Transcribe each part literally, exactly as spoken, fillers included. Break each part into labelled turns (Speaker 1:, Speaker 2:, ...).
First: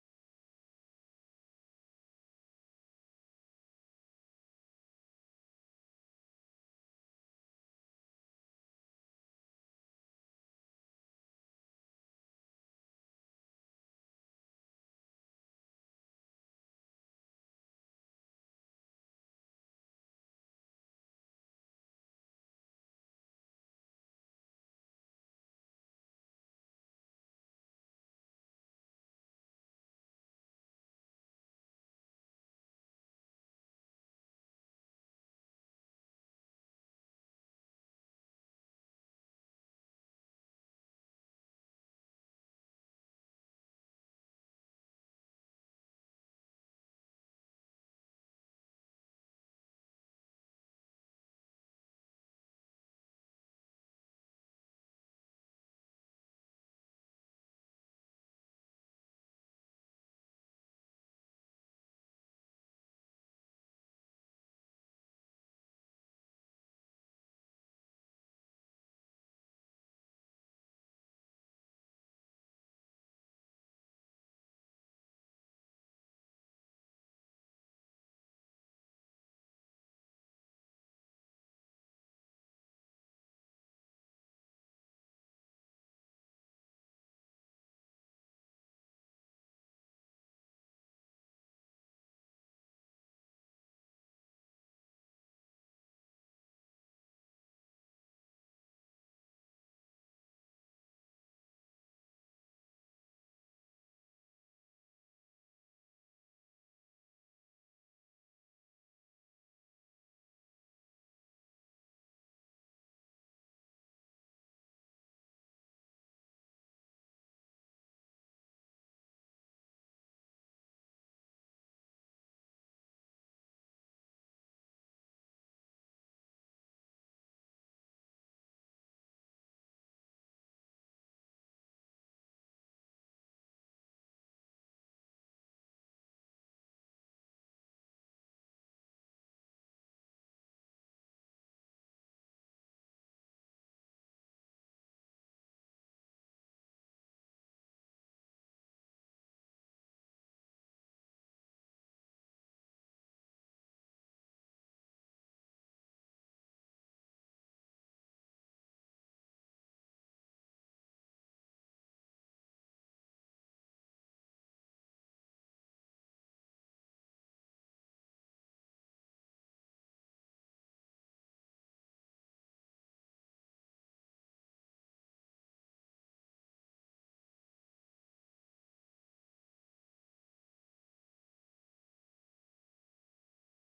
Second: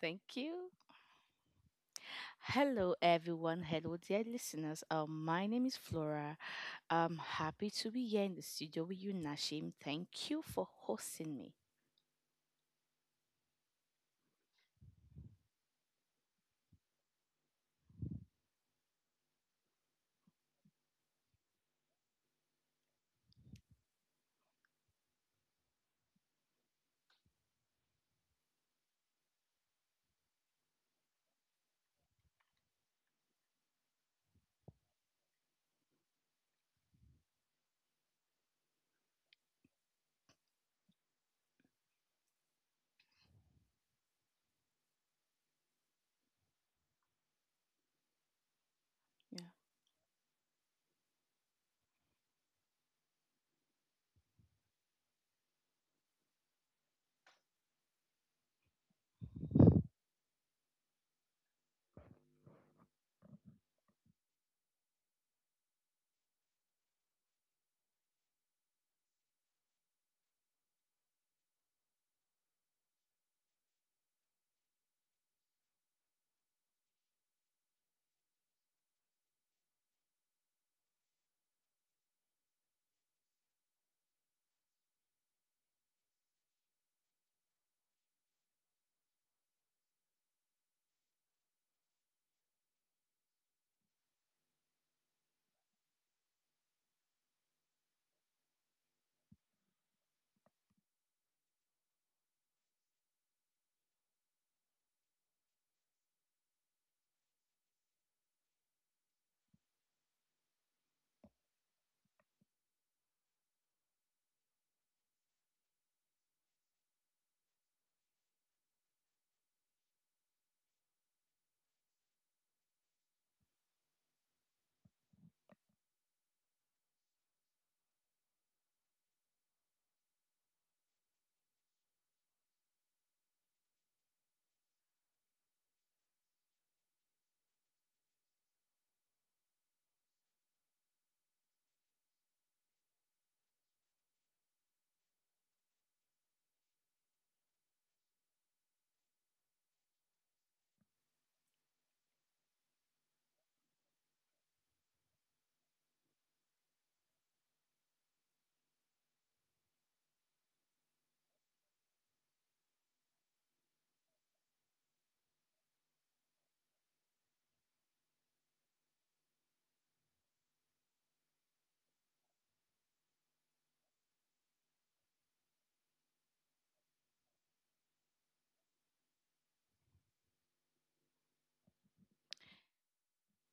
Speaker 1: Thank you. Hello, everyone. Hello, dear listeners. Um, my name is Flora. I'm happy to be here in the studio with you, Nashim. Thank you for hosting me. Yeah.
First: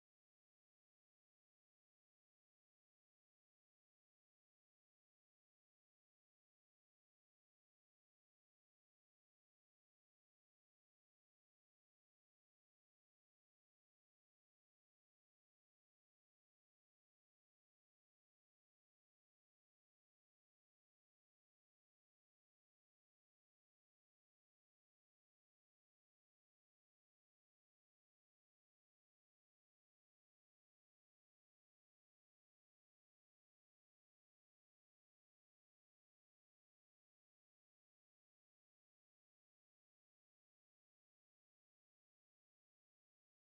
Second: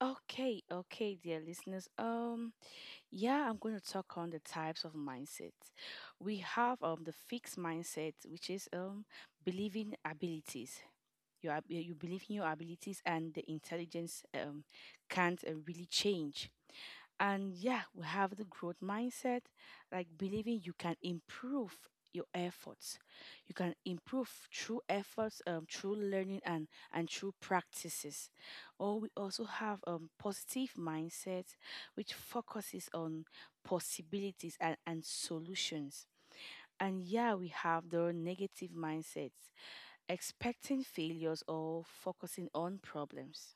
Speaker 1: Okay, okay, dear listeners. Um, yeah, I'm going to talk on the types of mindset. We have um the fixed mindset, which is um believing abilities. You are, you believe in your abilities, and the intelligence um can't uh, really change. And yeah, we have the growth mindset, like believing you can improve your efforts, you can improve through efforts, um, through learning and and through practices. Or we also have um, positive mindset, which focuses on possibilities and, and solutions. And yeah, we have the negative mindsets, expecting failures or focusing on problems.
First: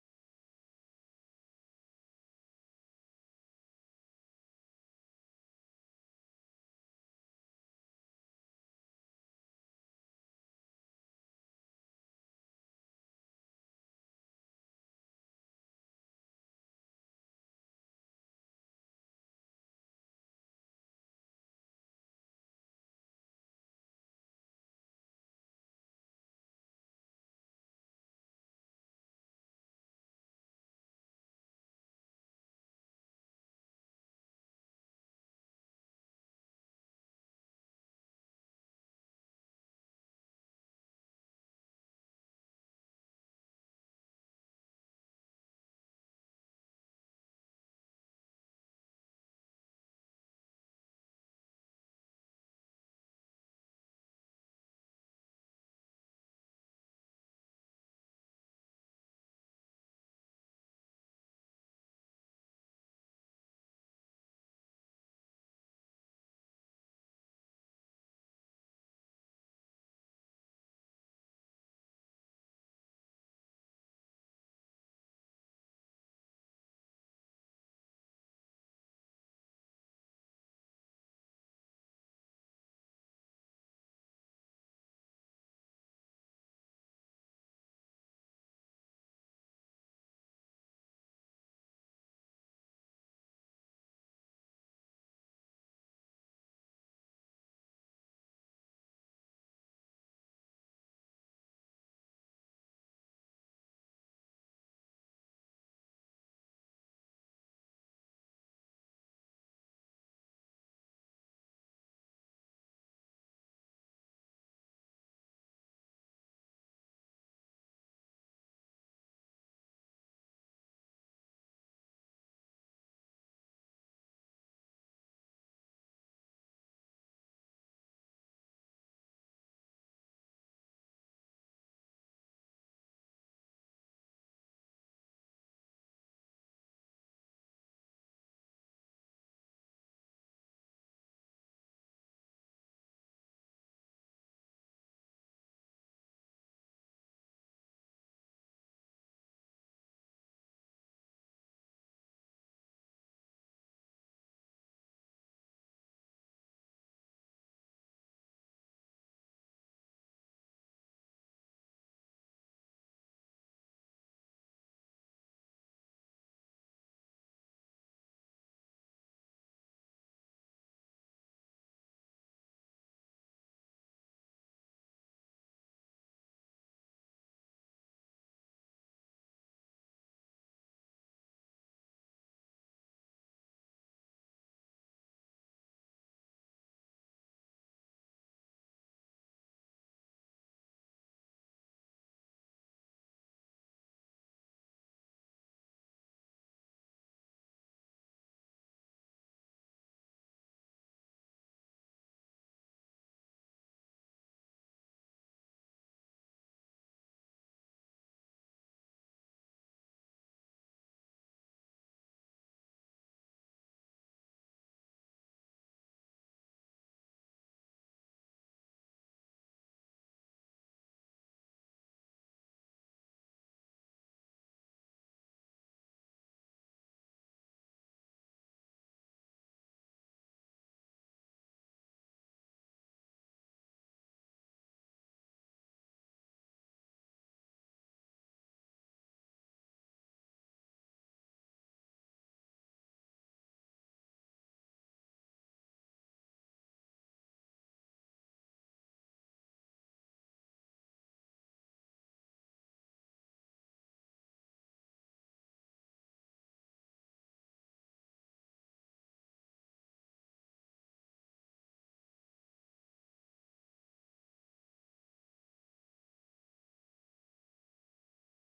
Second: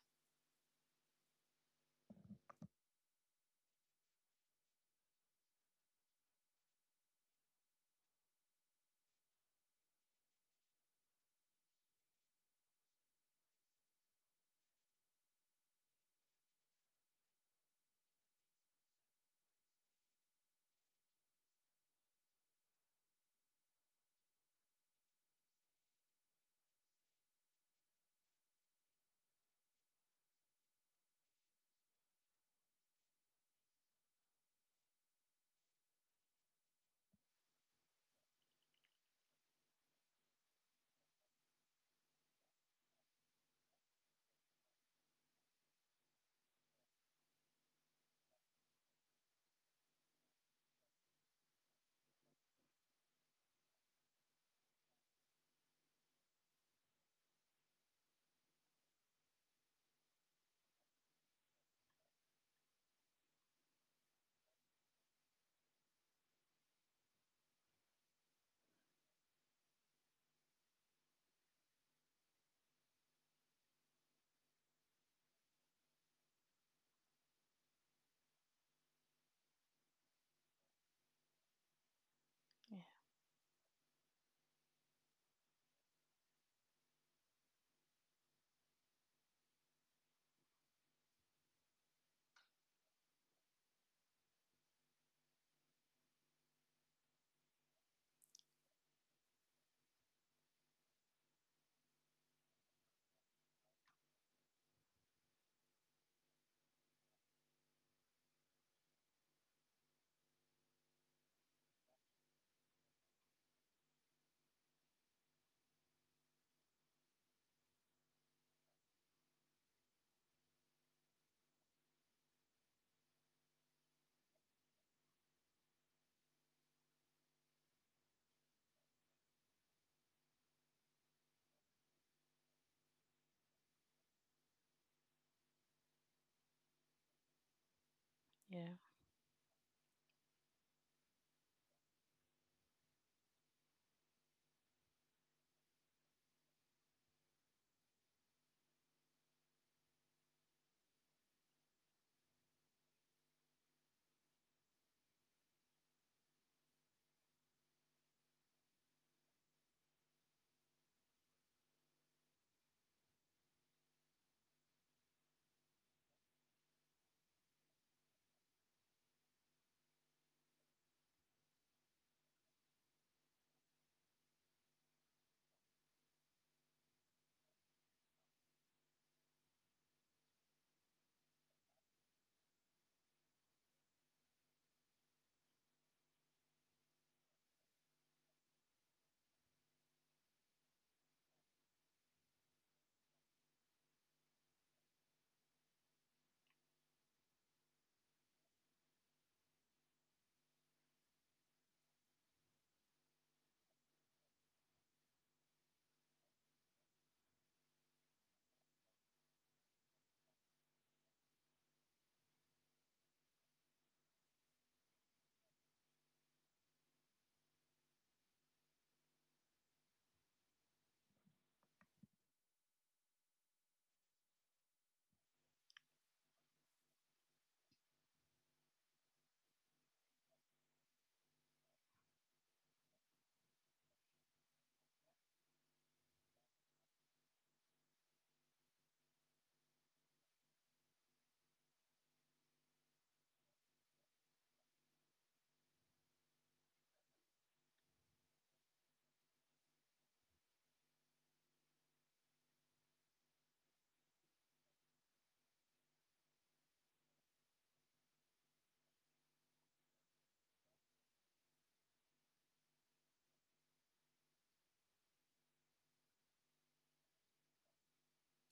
Speaker 1: Yeah. Yeah.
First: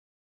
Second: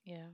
Speaker 1: Yeah.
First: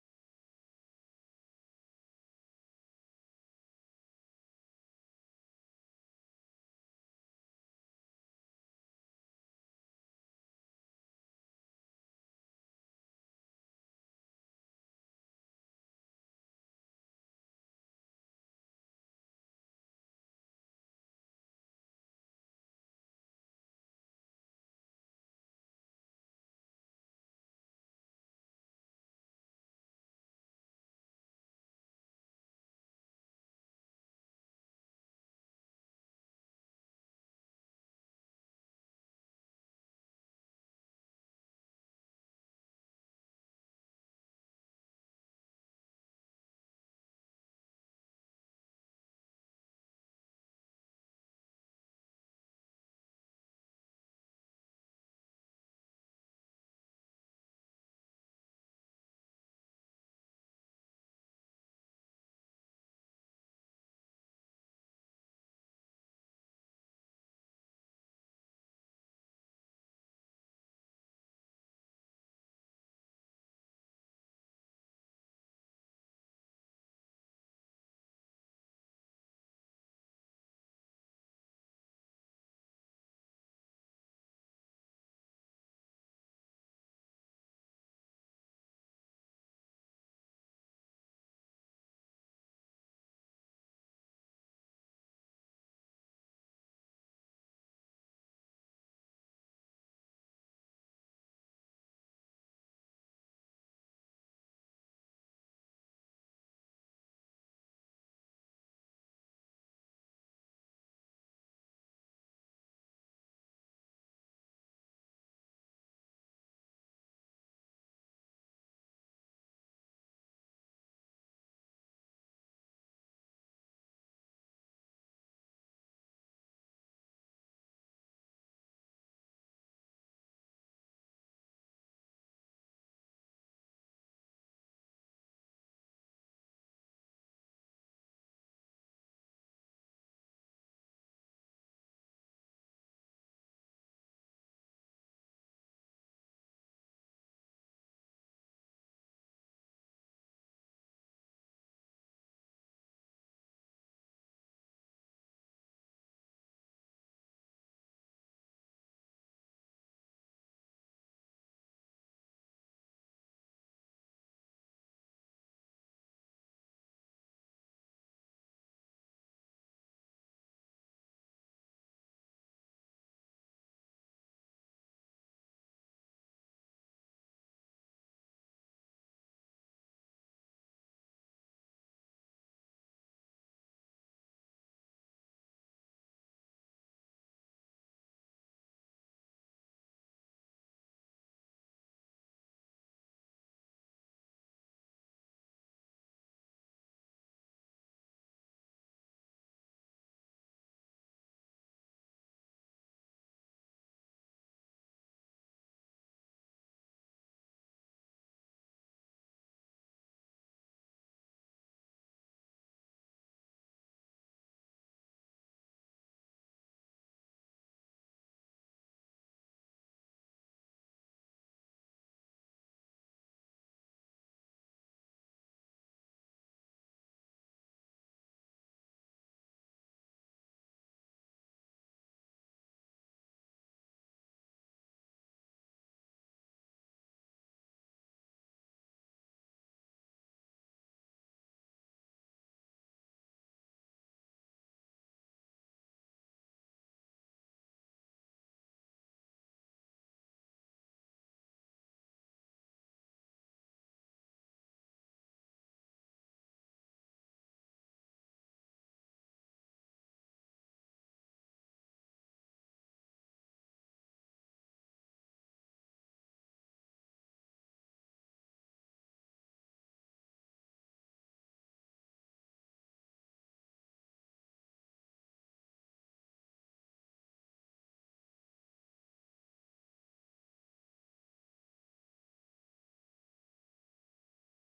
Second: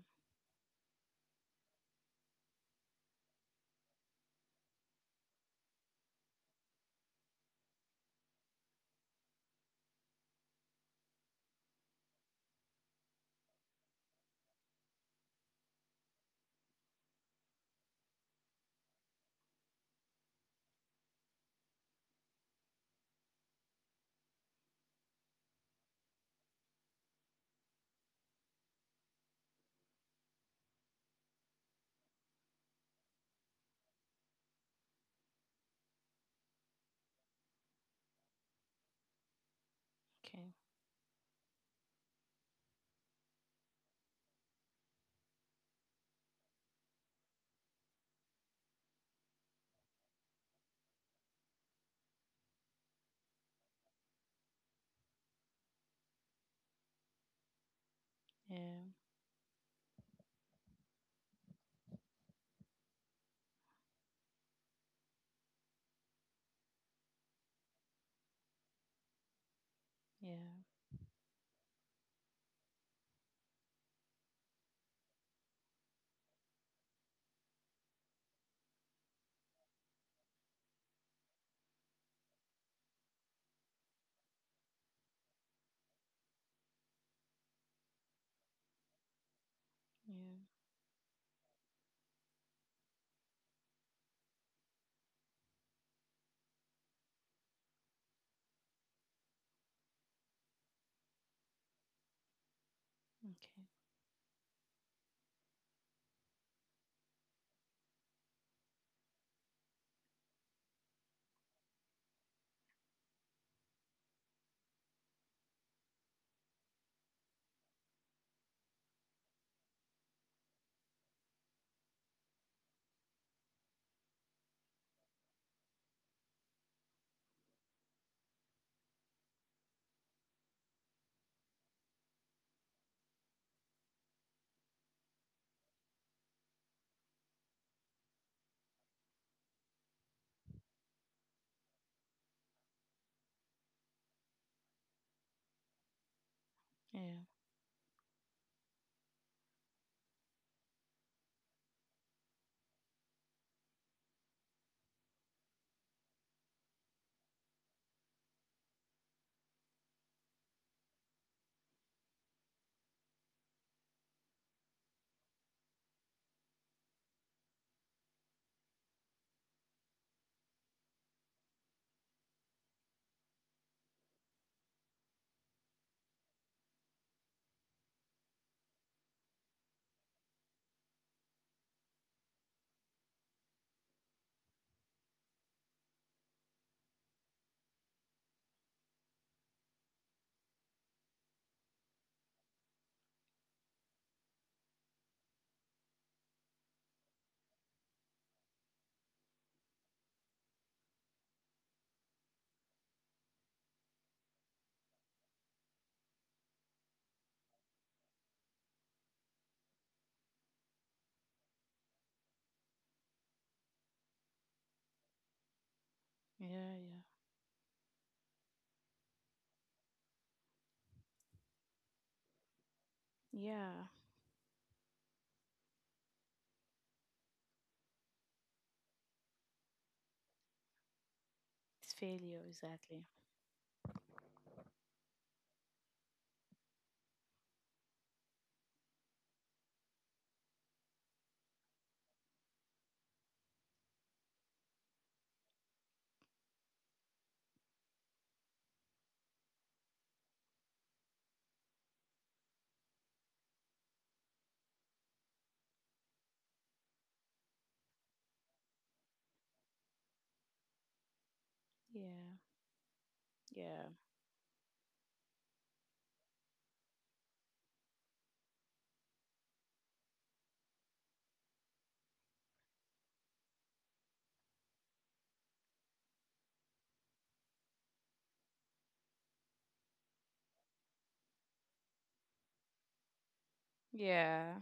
Speaker 1: Okay. Yeah. Yeah. Yeah. Okay. Yeah. Yeah. Yeah. Yeah. It's failure, exactly. Yeah. Yeah. Yeah.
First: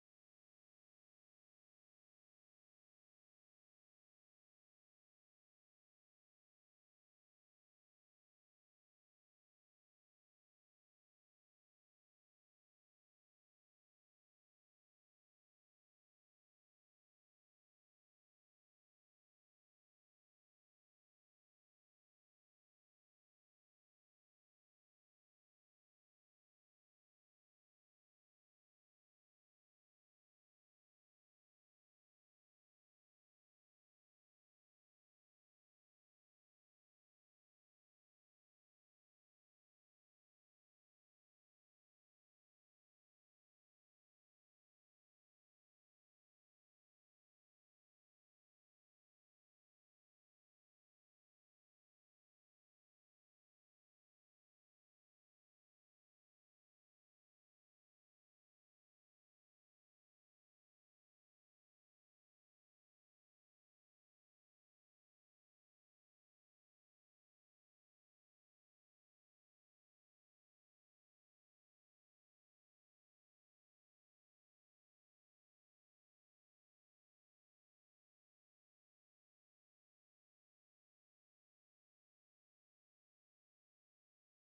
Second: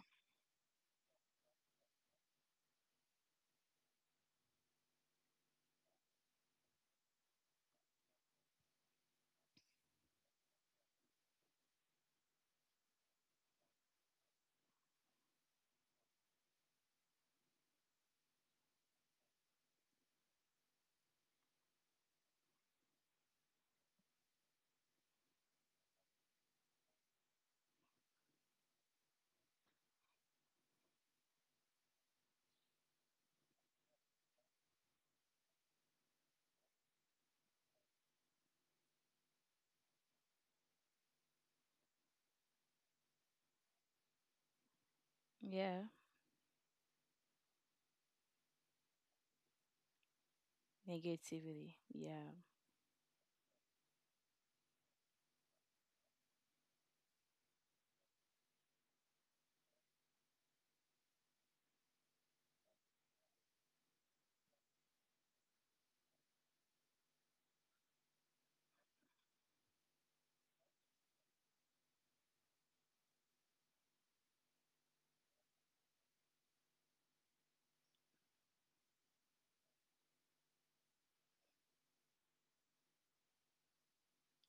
Speaker 1: Yeah. Negativity. Yeah.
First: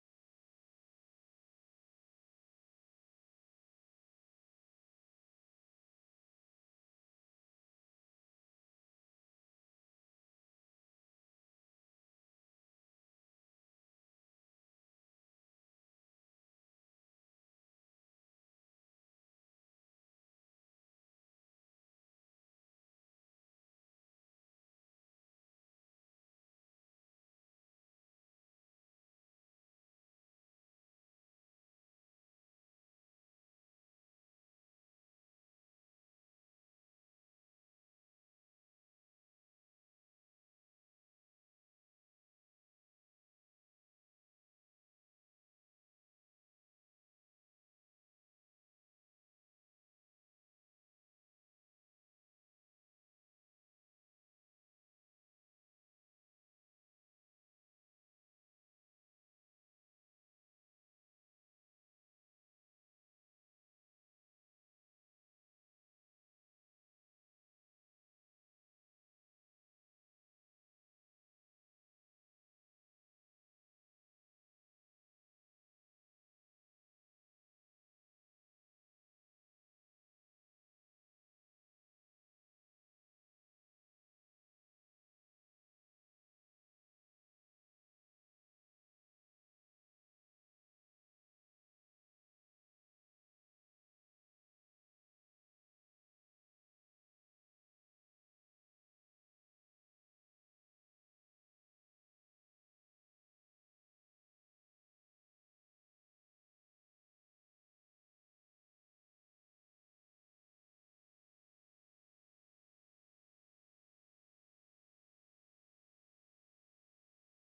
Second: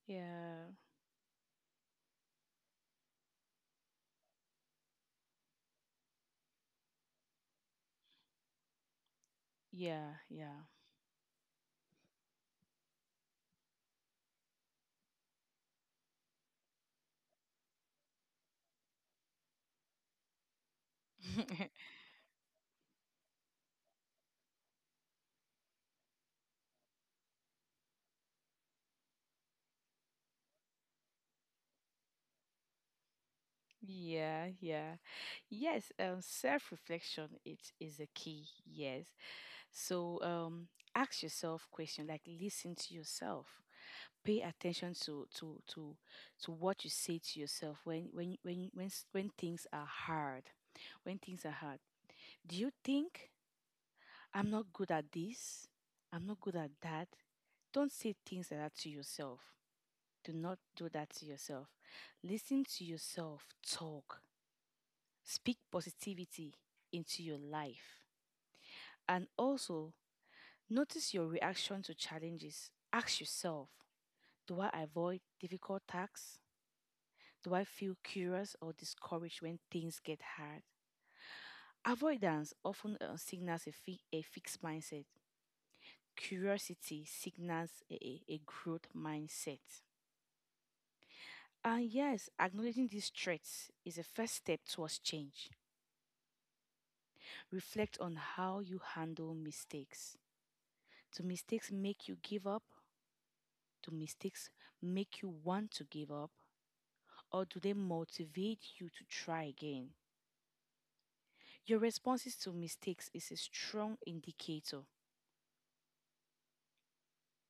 Speaker 1: Yeah. Yeah. Yeah. Yeah. Yeah. Yes. Um, self-reflection. It is a key. Yes. So, um, ask yourself question. Like, listen to yourself. Pay attention to to to to what you say to yourself when when when when s- when things are hard when things are hard Do you think, I'm not good at this? I'm not good at that? Don't say things like that to yourself. Do not do that to yourself. Listen to yourself talk. Speak positivity into your life. And also, notice your reaction to challenges. Ask yourself, do I avoid difficult tasks? Do I feel curious or discouraged when things get hard? Avoidance often uh, signals a, fi- a fixed mindset. Curiosity signals a, a a growth mindset. And yes, acknowledging these threats is a first step towards change. Reflect on how you handle mistakes. Do mistakes make you give up? Do mistakes make you want to give up? Or do they motivate you to try again? Your responses to mistakes is a strong indicator.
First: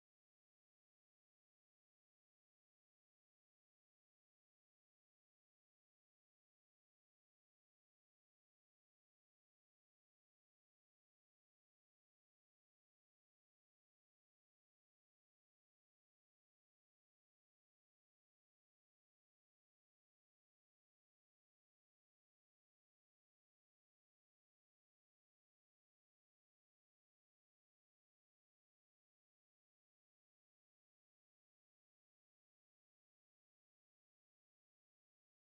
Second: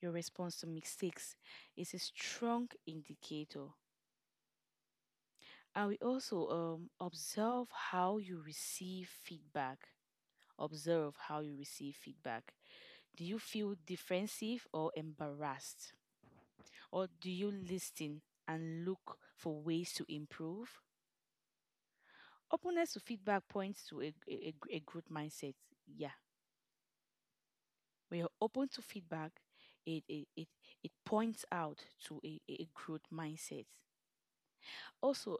Speaker 1: Your response to mistakes is a strong indicator I will also um, observe how you receive feedback. Observe how you receive feedback. Do you feel defensive or embarrassed? Or do you listen and look for ways to improve? Openness to feedback points to a, a, a a growth mindset. Yeah. When you're open to feedback, it, it, it, it points out to a, a a growth mindset. Also,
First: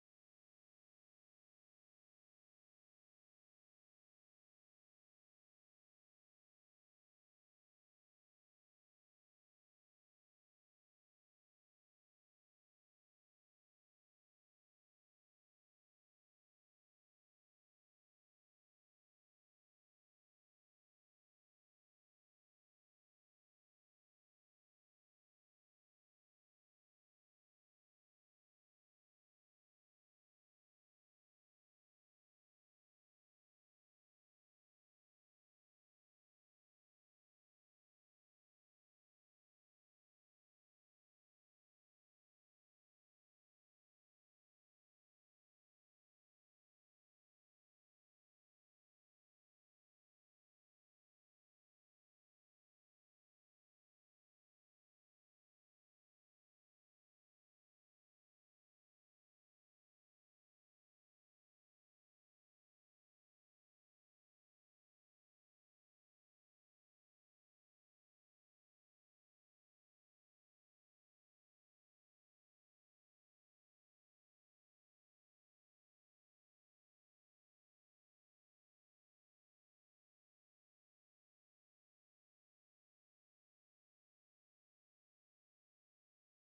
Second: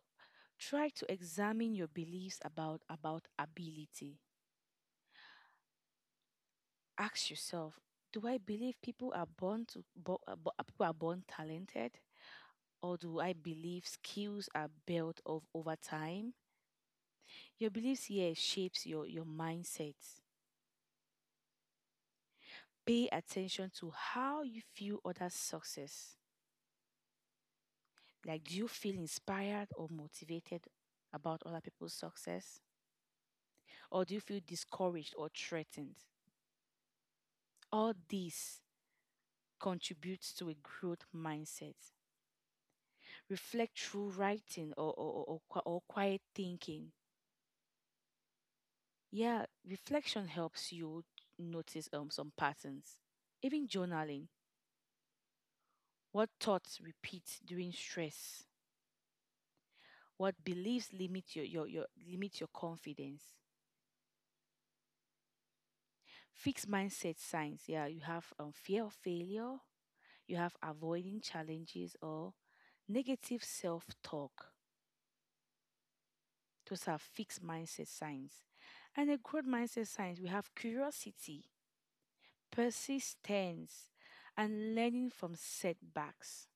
Speaker 1: try to examine your beliefs about, about ability. Ask yourself, do I believe people are born to bo- uh, bo- uh, people are born talented, or do I believe skills are built of over time? Your beliefs here shapes your your mindset. Pay attention to how you feel other success. Like, do you feel inspired or motivated about other people's success, or do you feel discouraged or threatened? All this contributes to a growth mindset. Reflect through writing or or, or, or qui- or quiet thinking. Yeah, reflection helps you notice um some patterns. Even journaling, what thoughts repeat during stress, what beliefs limit your your, your limit your confidence. Fixed mindset signs. Yeah, you have um, fear of failure, you have avoiding challenges or negative self-talk. Those are fixed mindset signs. And a growth mindset signs, we have curiosity, persistence, and learning from setbacks.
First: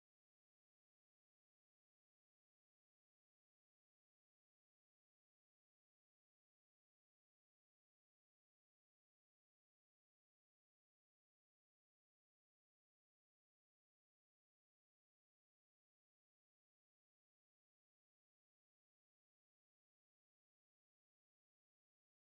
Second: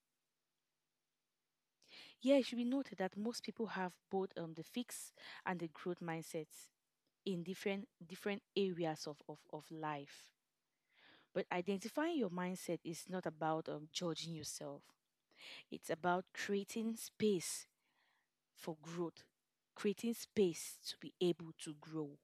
Speaker 1: Yeah, it should be noted that most people have both, um, the fix and the growth mindsets, in different different areas of, of, of life. But identifying your mindset is not about um, judging yourself. It's about creating space for growth, creating space to be able to grow.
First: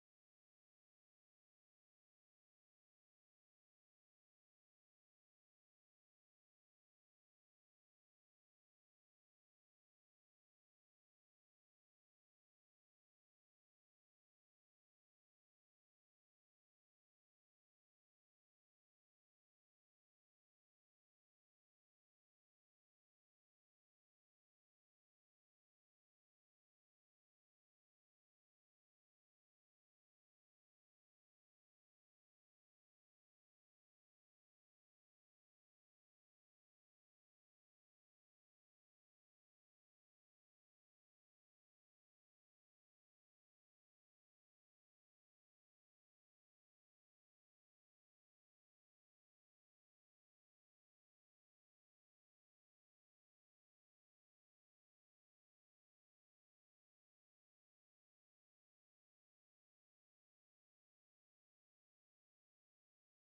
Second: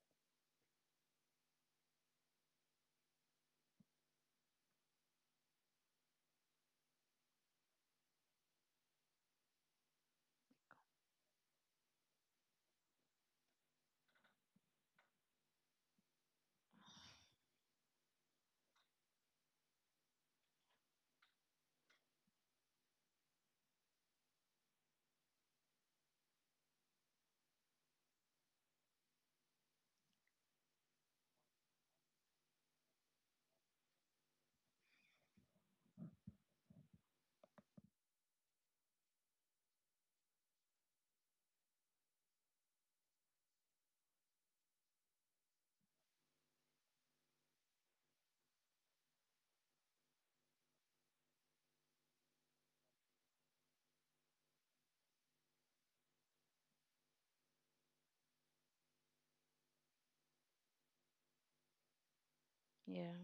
Speaker 1: Yeah.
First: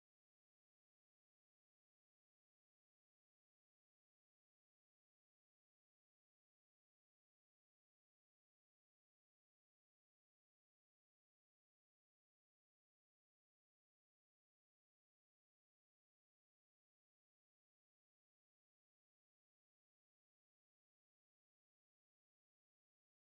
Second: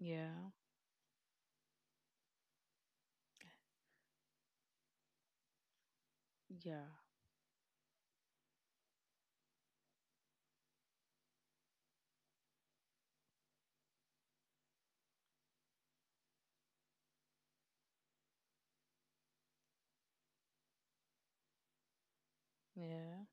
Speaker 1: Yeah. Yeah. Yeah.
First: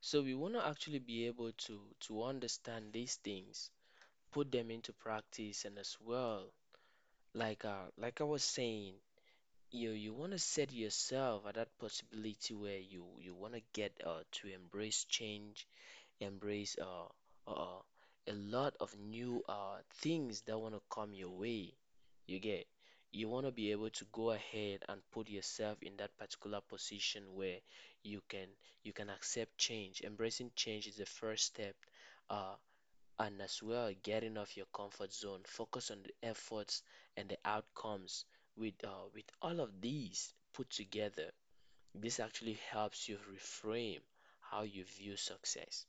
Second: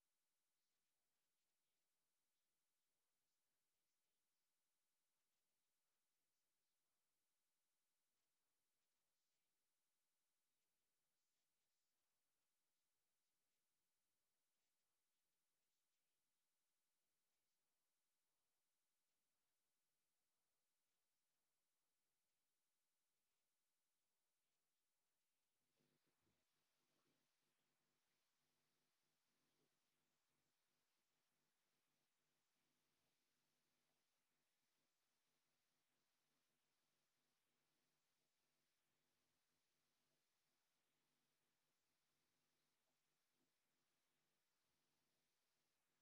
Speaker 2: So we want to actually be able to to understand these things, put them into practice, and as well, like uh, like I was saying, you you want to set yourself at that possibility where you you want to get uh, to embrace change embrace uh, uh, uh, a lot of new uh, things that want to come your way. You get, you want to be able to go ahead and put yourself in that particular position where you can you can accept change. Embracing change is the first step, uh, and as well getting off your comfort zone. Focus on the efforts and the outcomes with uh, with all of these put together. This actually helps you reframe how you view success.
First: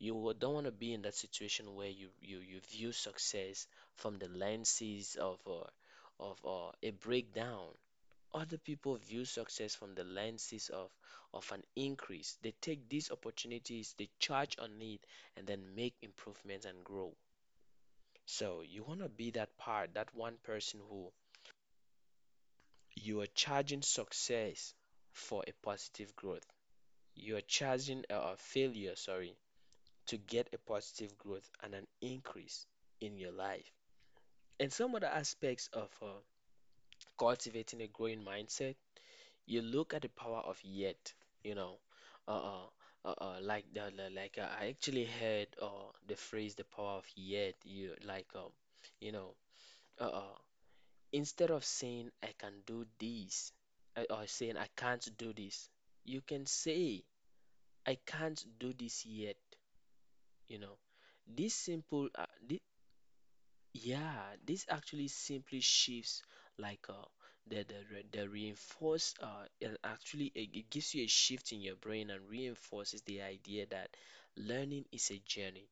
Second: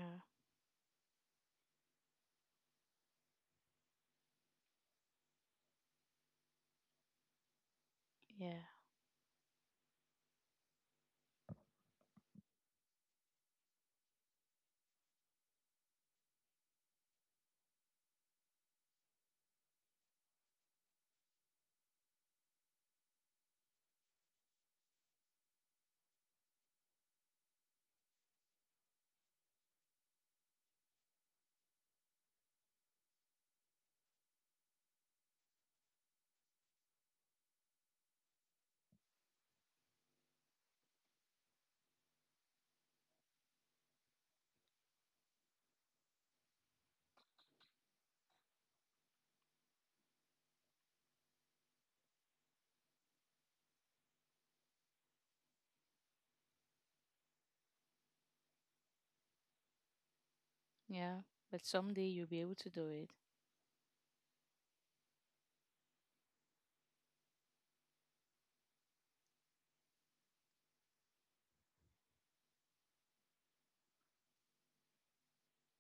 Speaker 2: You wa- don't want to be in that situation where you, you, you view success from the lenses of uh, of uh, a breakdown. Other
Speaker 1: Yeah.
Speaker 2: people view success from the lenses of of an increase. They take these opportunities, they charge on it, and then make improvements and grow. So you want to be that part, that one person who you are charging success for a positive growth. You are charging a uh, failure, sorry, to get a positive growth and an increase in your life. And some other aspects of uh, cultivating a growing mindset, you look at the power of yet, you know, uh, uh, uh, uh, like the, the- like uh, I actually heard uh, the phrase the power of yet, you like um, you know, uh, uh, instead of saying I can do this uh, or saying I can't do this, you can say I can't do this yet, you know.
Speaker 1: Yeah. But
Speaker 2: This
Speaker 1: someday
Speaker 2: simple,
Speaker 1: you'll be
Speaker 2: uh,
Speaker 1: able to
Speaker 2: thi-
Speaker 1: do it.
Speaker 2: Yeah, this actually simply shifts like uh, the the re- the reinforce uh and actually it, it gives you a shift in your brain and reinforces the idea that learning is a journey.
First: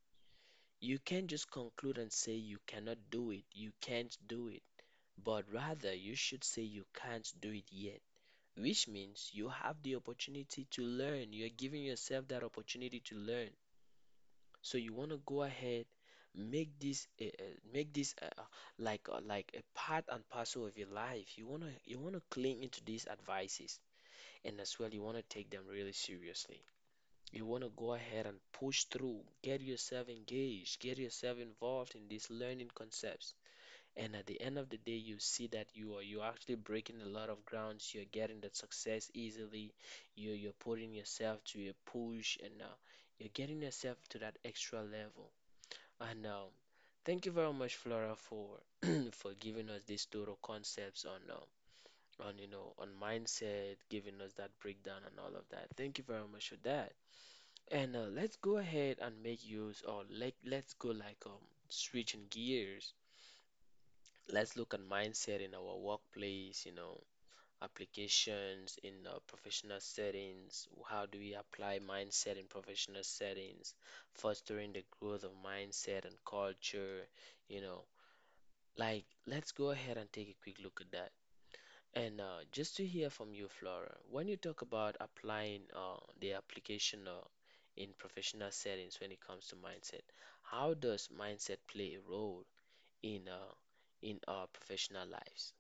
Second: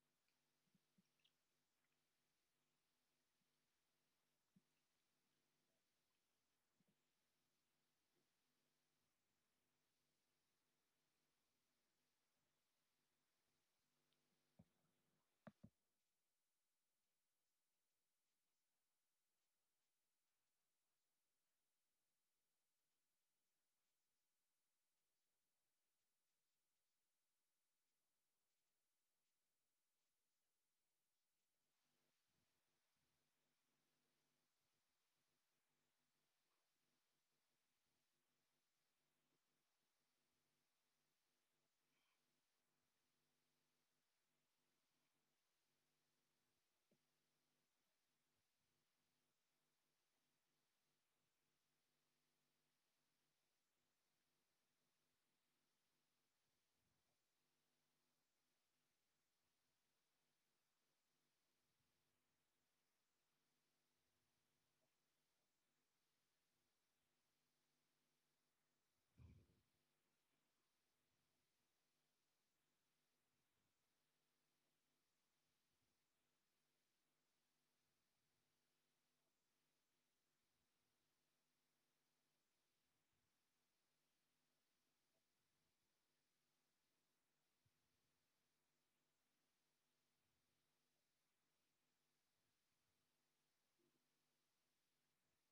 Speaker 2: You can't just conclude and say you cannot do it, you can't do it, but rather you should say you can't do it yet, which means you have the opportunity to learn. You're giving yourself that opportunity to learn. So you want to go ahead, make this uh, uh, make this uh, uh, like uh, like a part and parcel of your life. You want to you want to cling into these advices, and as well you want to take them really seriously. You want to go ahead and push through, get yourself engaged, get yourself involved in these learning concepts. And at the end of the day, you see that you are you're actually breaking a lot of grounds. You're getting that success easily. You you're putting yourself to a push, and uh, you're getting yourself to that extra level. I know. Thank you very much, Flora, for for giving us these thorough concepts on uh, on you know on mindset, giving us that breakdown and all of that. Thank you very much for that. And uh, Let's go ahead and make use or like let's go like um switching gears. Let's look at mindset in our workplace, you know, applications in uh, professional settings. How do we apply mindset in professional settings? Fostering the growth of mindset and culture, you know. Like, let's go ahead and take a quick look at that. And uh, Just to hear from you, Flora, when you talk about applying uh, the application uh, in professional settings when it comes to mindset, how does mindset play a role in uh, in our professional lives?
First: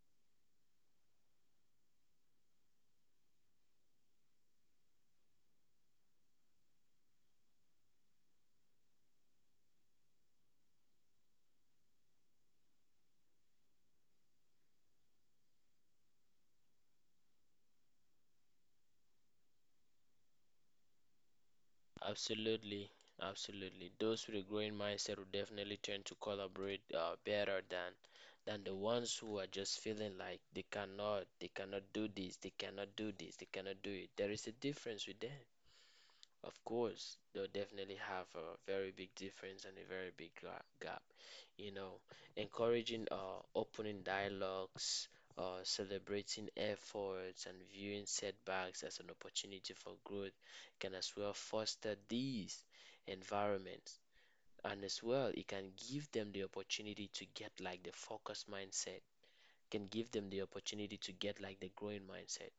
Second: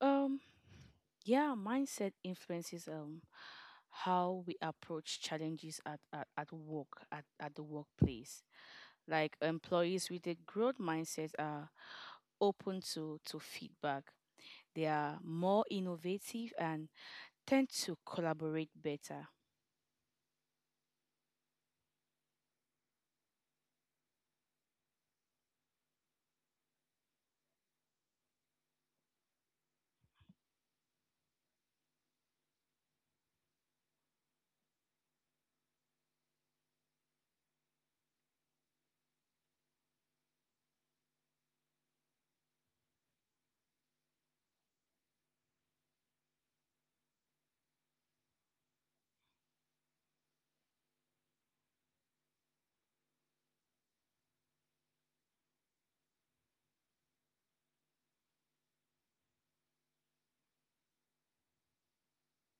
Speaker 1: Um, yeah, mindset influences um how we approach challenges at, at, at work, at, at the workplace. Like, employees with a growth mindset are open to, to feedback. They are more innovative and tend to collaborate better.
Speaker 2: Absolutely, absolutely. Those with a growing mindset will definitely tend to collaborate uh, better than than the ones who are just feeling like they cannot, they cannot do this, they cannot do this, they cannot do it. There is a difference with them. Of course, they'll definitely have a very big difference and a very big gra- gap. You know, encouraging uh, opening dialogues, uh, celebrating efforts, and viewing setbacks as an opportunity for growth can as well foster these environments. And as well, it can give them the opportunity to get like the focus mindset, can give them the opportunity to get like the growing mindset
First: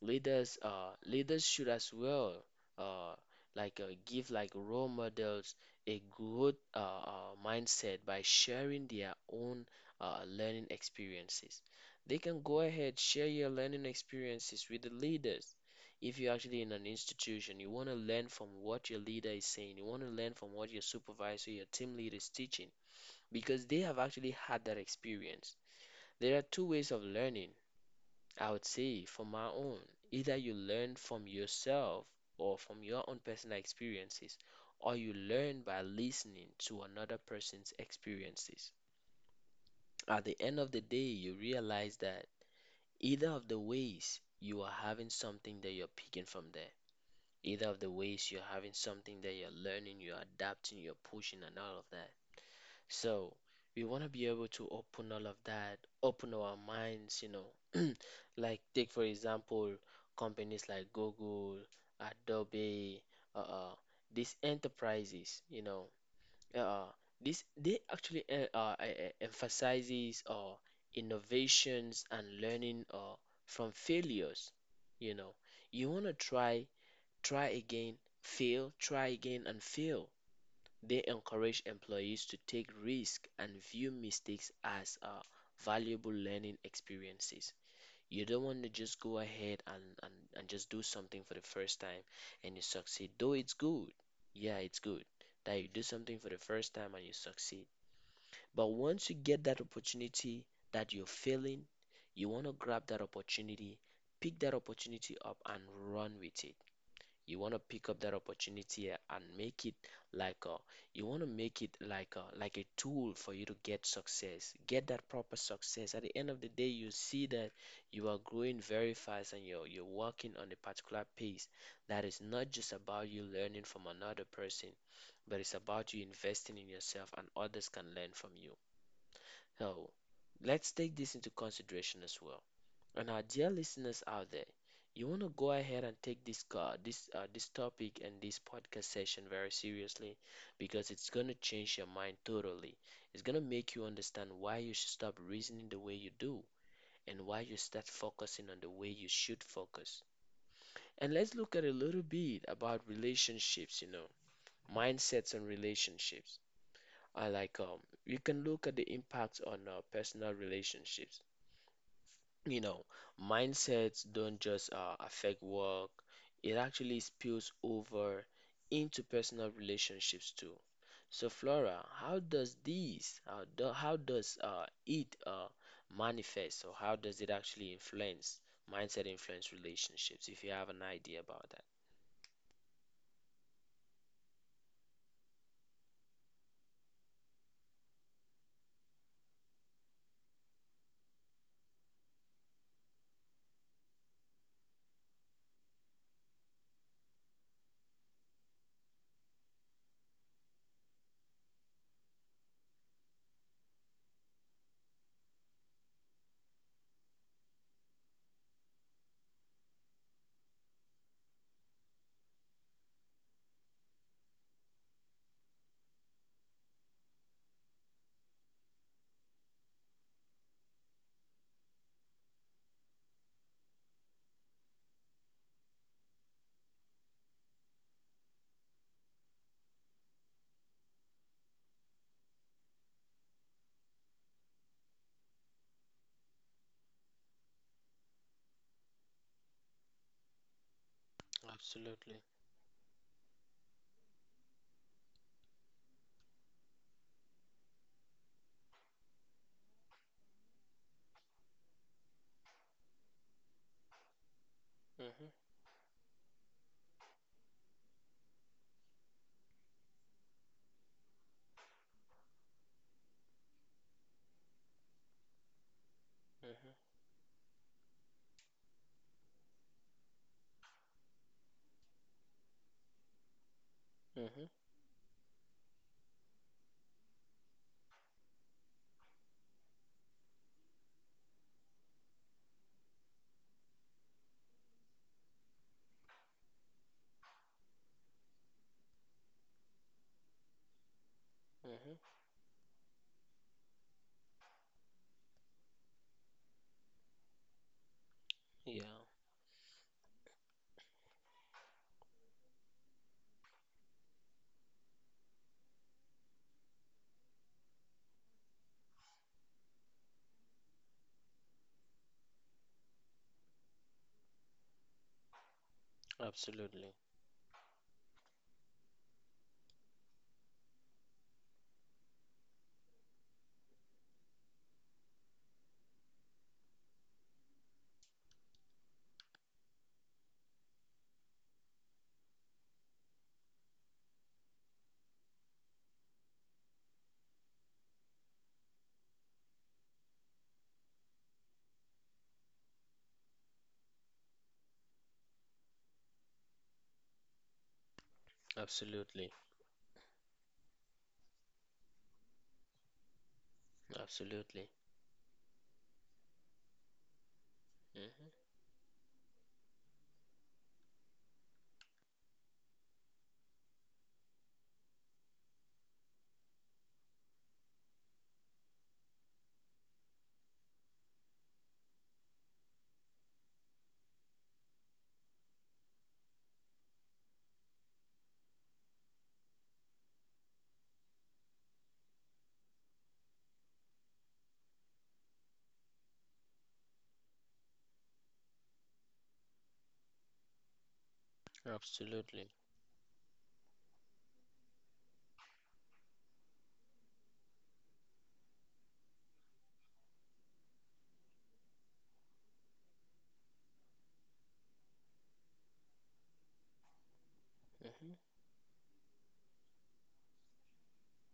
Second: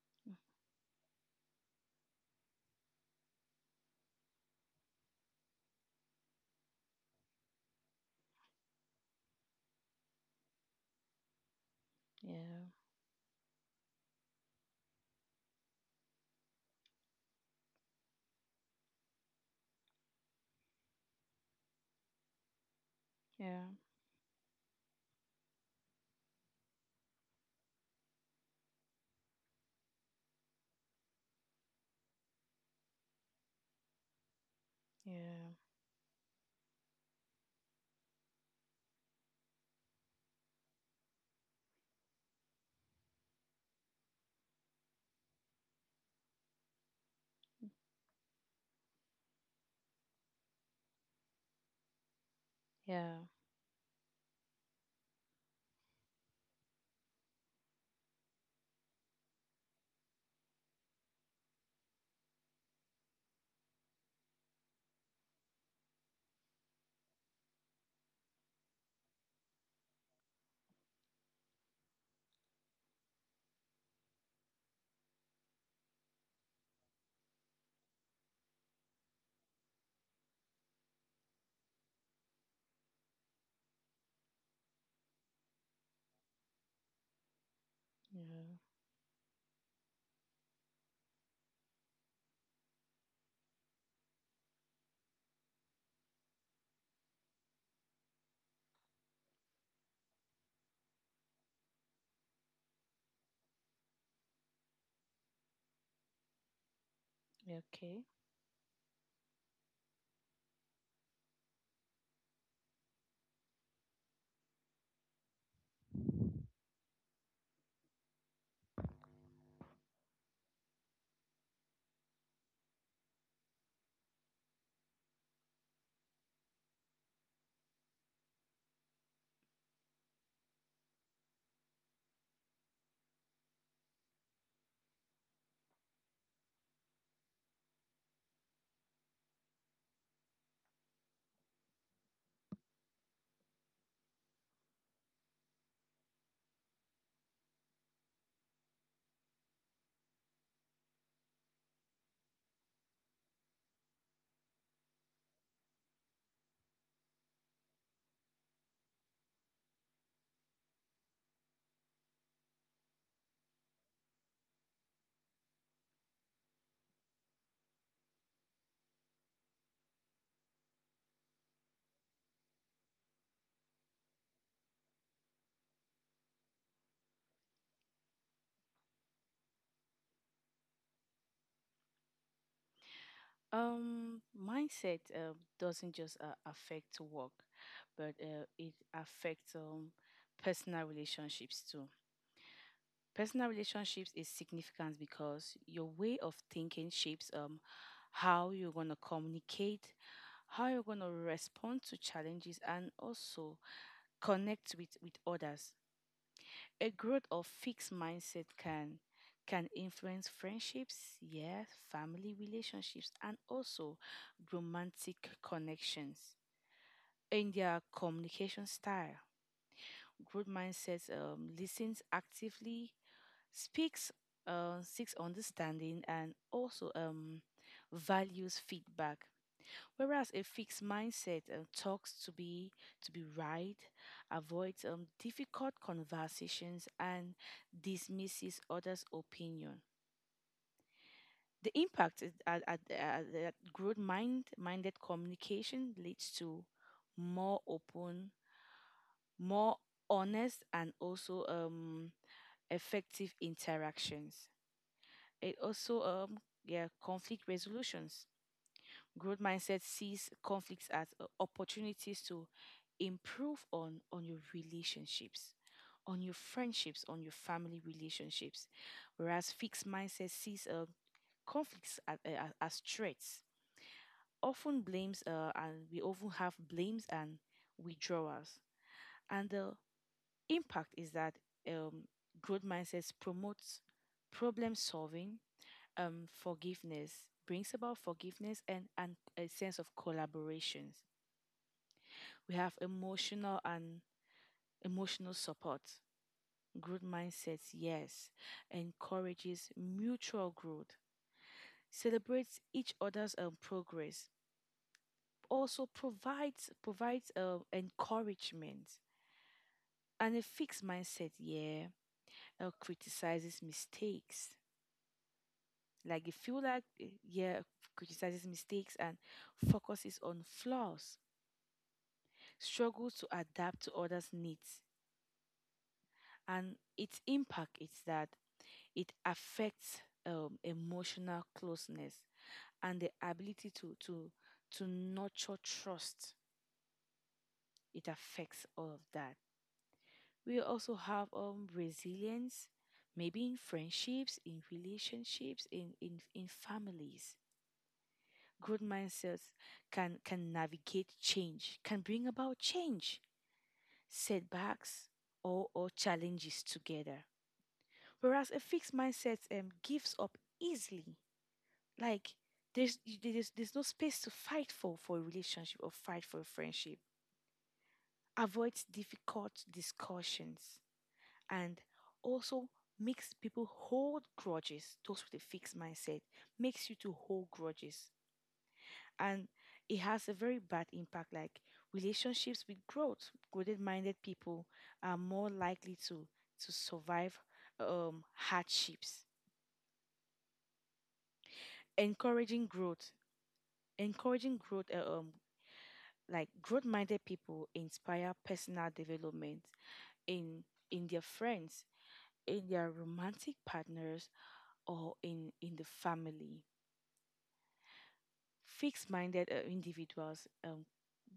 Speaker 2: leaders uh leaders should as well uh like uh, give like role models a good uh, uh, mindset by sharing their own uh, learning experiences. They can go
Speaker 1: Yeah.
Speaker 2: ahead share your learning experiences with the leaders. If you're actually in an institution you want to learn from what your leader is saying. You want to learn from what your supervisor your team leader is teaching because
Speaker 1: Yeah.
Speaker 2: they have actually had that experience. There are two ways of learning I would say for my own, either you learn from yourself or from your own personal experiences, or you
Speaker 1: Yeah.
Speaker 2: learn by listening to another person's experiences. At the end of the day, you realize that either of the ways you are having something that you're picking from there, either of the ways you're having something that you're learning, you're adapting, you're pushing, and all of that.
Speaker 1: Yeah.
Speaker 2: So we want to be able to open all of that, open our minds, you know. Like take for example companies like Google, Adobe, uh, uh these enterprises, you know, uh, uh, this they actually uh, uh, e- e- emphasizes uh innovations and learning uh from failures, you know. You want to try, try again, fail, try again and fail. They encourage employees to take risks and view mistakes as uh, valuable learning experiences. You don't
Speaker 1: Yeah.
Speaker 2: want to just go ahead and, and, and just do something for the first time and you succeed, though it's good. Yeah, it's good that you do something for the first time and you succeed. But once you get that opportunity that you're failing, you want to grab that opportunity, pick that opportunity up and run with it. You
Speaker 1: Yeah.
Speaker 2: want to pick
Speaker 1: Okay.
Speaker 2: up that opportunity and make it like a, you want to make it like a, like a tool for you to get success, get that proper success. At the end of the day, you see that you are growing very fast and you're you're working on a particular pace that is not just about you learning from another person, but it's about you investing in yourself and others can learn from you. So, let's take this into consideration as well. And our dear listeners out there, you want to go ahead and take this car, this uh, this topic and this podcast session very seriously because it's going to change your mind totally. It's going to make you understand why you should stop reasoning the way you do and why you start focusing on the way you should focus. And let's look at a little bit about relationships, you know, mindsets and relationships. I like um You can look at the impact on uh, personal relationships. You know, mindsets don't just uh, affect work, it actually spills over into personal relationships too. So, Flora, how does these, how, do, how does uh, it uh, manifest, or how does it actually influence mindset influence relationships, if you have an idea about that?
Speaker 1: Um, mindset uh, doesn't just uh, affect work, but uh, it affects um, personal relationships too. Personal relationships is significant because your way of thinking shapes um, how you're going to communicate, how you're going to respond to challenges, and also connect with, with others. A growth or fixed mindset can can influence friendships, yes, family relationships, and also romantic connections. In their communication style, growth mindset um, listens actively, speaks, uh, seeks understanding, and also um, values feedback. Whereas a fixed mindset um, talks to be to be right, avoids um, difficult conversations, and dismisses others' opinion. The
Speaker 2: Absolutely.
Speaker 1: impact is at, at, at that growth mind minded communication leads to more open, more honest, and also um, effective interactions.
Speaker 2: Mm-hmm,
Speaker 1: It also um, yeah, conflict resolutions. Growth mindset sees conflicts as o- opportunities to improve on on your relationships, on your
Speaker 2: mm-hmm,
Speaker 1: friendships, on your family relationships, whereas fixed mindset sees uh, conflicts as, uh, as threats.
Speaker 2: mm-hmm,
Speaker 1: Often blames uh, and we often have blames and withdrawals. And the impact is that um, growth mindset promotes problem solving, um, forgiveness, brings about forgiveness and, and a sense of collaborations.
Speaker 2: mm-hmm.
Speaker 1: We have emotional and emotional support. Growth mindset, yes,
Speaker 2: Yeah,
Speaker 1: encourages mutual growth, celebrates each other's um, progress, also provides provides uh, encouragement. And a fixed mindset, yeah, uh, criticizes mistakes. Like if you like,
Speaker 2: absolutely,
Speaker 1: uh, yeah, criticizes mistakes and focuses on flaws, struggles to adapt to others' needs. And its impact is that it affects um, emotional closeness and the ability to to to nurture trust. It affects all of that. We also have um resilience, maybe in friendships, in relationships, in in, in families. Growth
Speaker 2: absolutely,
Speaker 1: mindsets can can navigate change, can bring about change,
Speaker 2: absolutely,
Speaker 1: setbacks, or, or challenges together.
Speaker 2: mm-hmm,
Speaker 1: Whereas a fixed mindset um, gives up easily. Like, there's y- there's there's no space to fight for for a relationship or fight for a friendship. Avoids difficult discussions and also makes people hold grudges. Those with a fixed mindset makes you to hold grudges, and it has a very bad impact. Like, relationships with growth, growth-minded people are more likely to to survive um, hardships.
Speaker 2: absolutely.
Speaker 1: Encouraging growth, encouraging growth, uh, um, like growth-minded people inspire personal development in in their friends, in their romantic partners, or in in the family.
Speaker 2: Mm-hmm,
Speaker 1: Fixed-minded uh, individuals um,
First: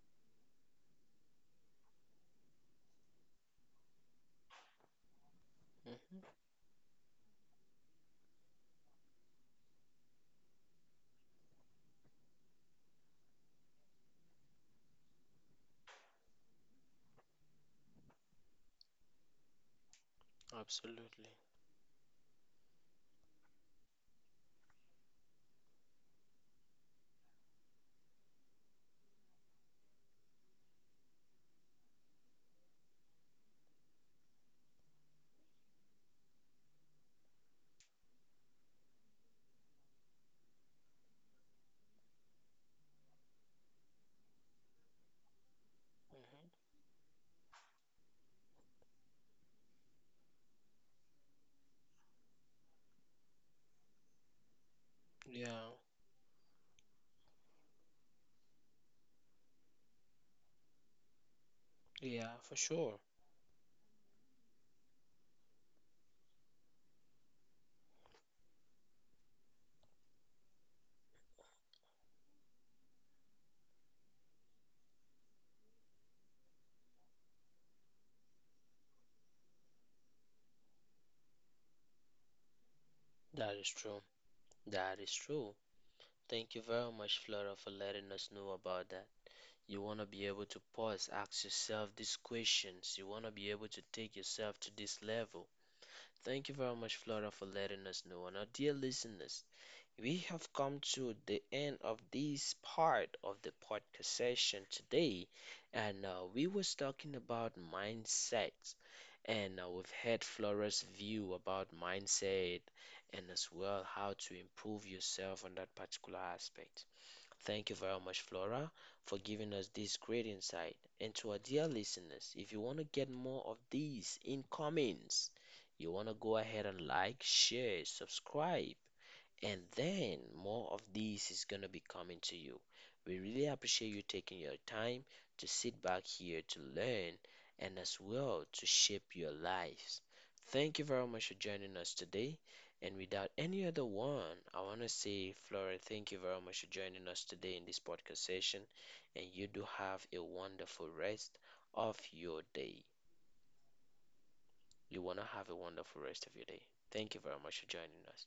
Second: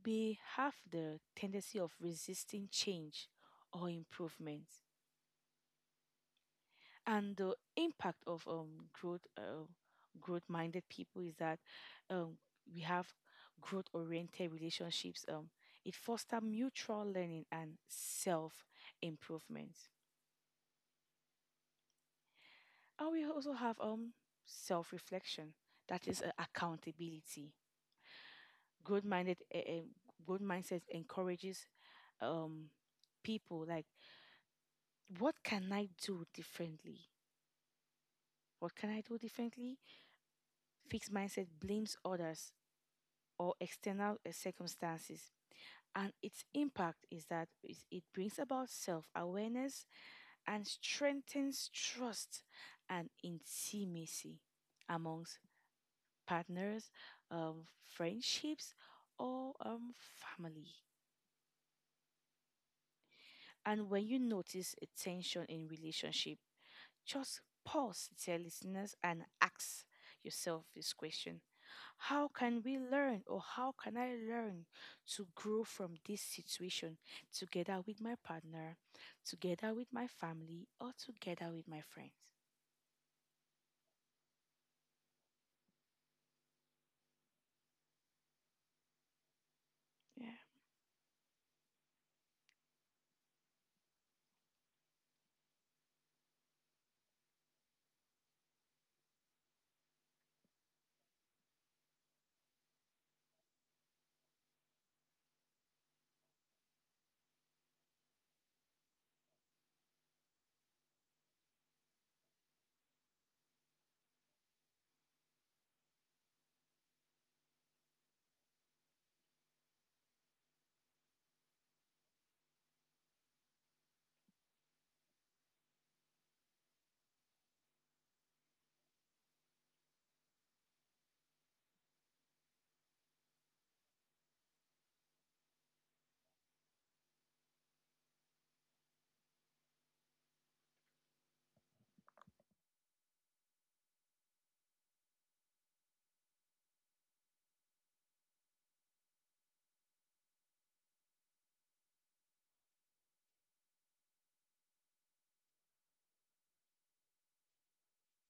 Speaker 1: may have the tendency of resisting change or improvement, and the impact of um, growth uh, growth minded people is that um, we have growth oriented relationships. um, it fosters mutual learning and self improvement,
Speaker 2: absolutely.
Speaker 1: and we also have um, self reflection, that is uh, accountability. growth minded uh, growth mindset encourages um, people, like, what can I do differently? what can i do differently fixed mindset blames others or external uh, circumstances. And its
Speaker 2: Mhm.
Speaker 1: impact is that is- it brings about self awareness and strengthens trust and intimacy amongst
Speaker 2: Yeah,
Speaker 1: partners, um, friendships, or um, family.
Speaker 2: yeah, for sure.
Speaker 1: And when you notice a tension in relationship, just pause, dear listeners, and ask yourself this question: how can we learn, or how can I learn to grow from this situation together with my partner, together with my family, or together with my friends?
Speaker 2: That is true. That is true. Thank you very much, Flora, for letting us know about that. You want to be
Speaker 1: Yeah.
Speaker 2: able to pause, ask yourself these questions. You want to be able to take yourself to this level. Thank you very much, Flora, for letting us know. And our dear listeners, we have come to the end of this part of the podcast session today, and uh, we was talking about mindsets, and uh, we've had Flora's view about mindset, and as well how to improve yourself on that particular aspect. Thank you very much, Flora, for giving us this great insight. And to our dear listeners, if you want to get more of these in comments, you want to go ahead and like, share, subscribe and then more of these is going to be coming to you. We really appreciate you taking your time to sit back here to learn and as well to shape your lives. Thank you very much for joining us today. And without any other one, I want to say, Flora, thank you very much for joining us today in this podcast session. And you do have a wonderful rest of your day. You want to have a wonderful rest of your day. Thank you very much for joining us.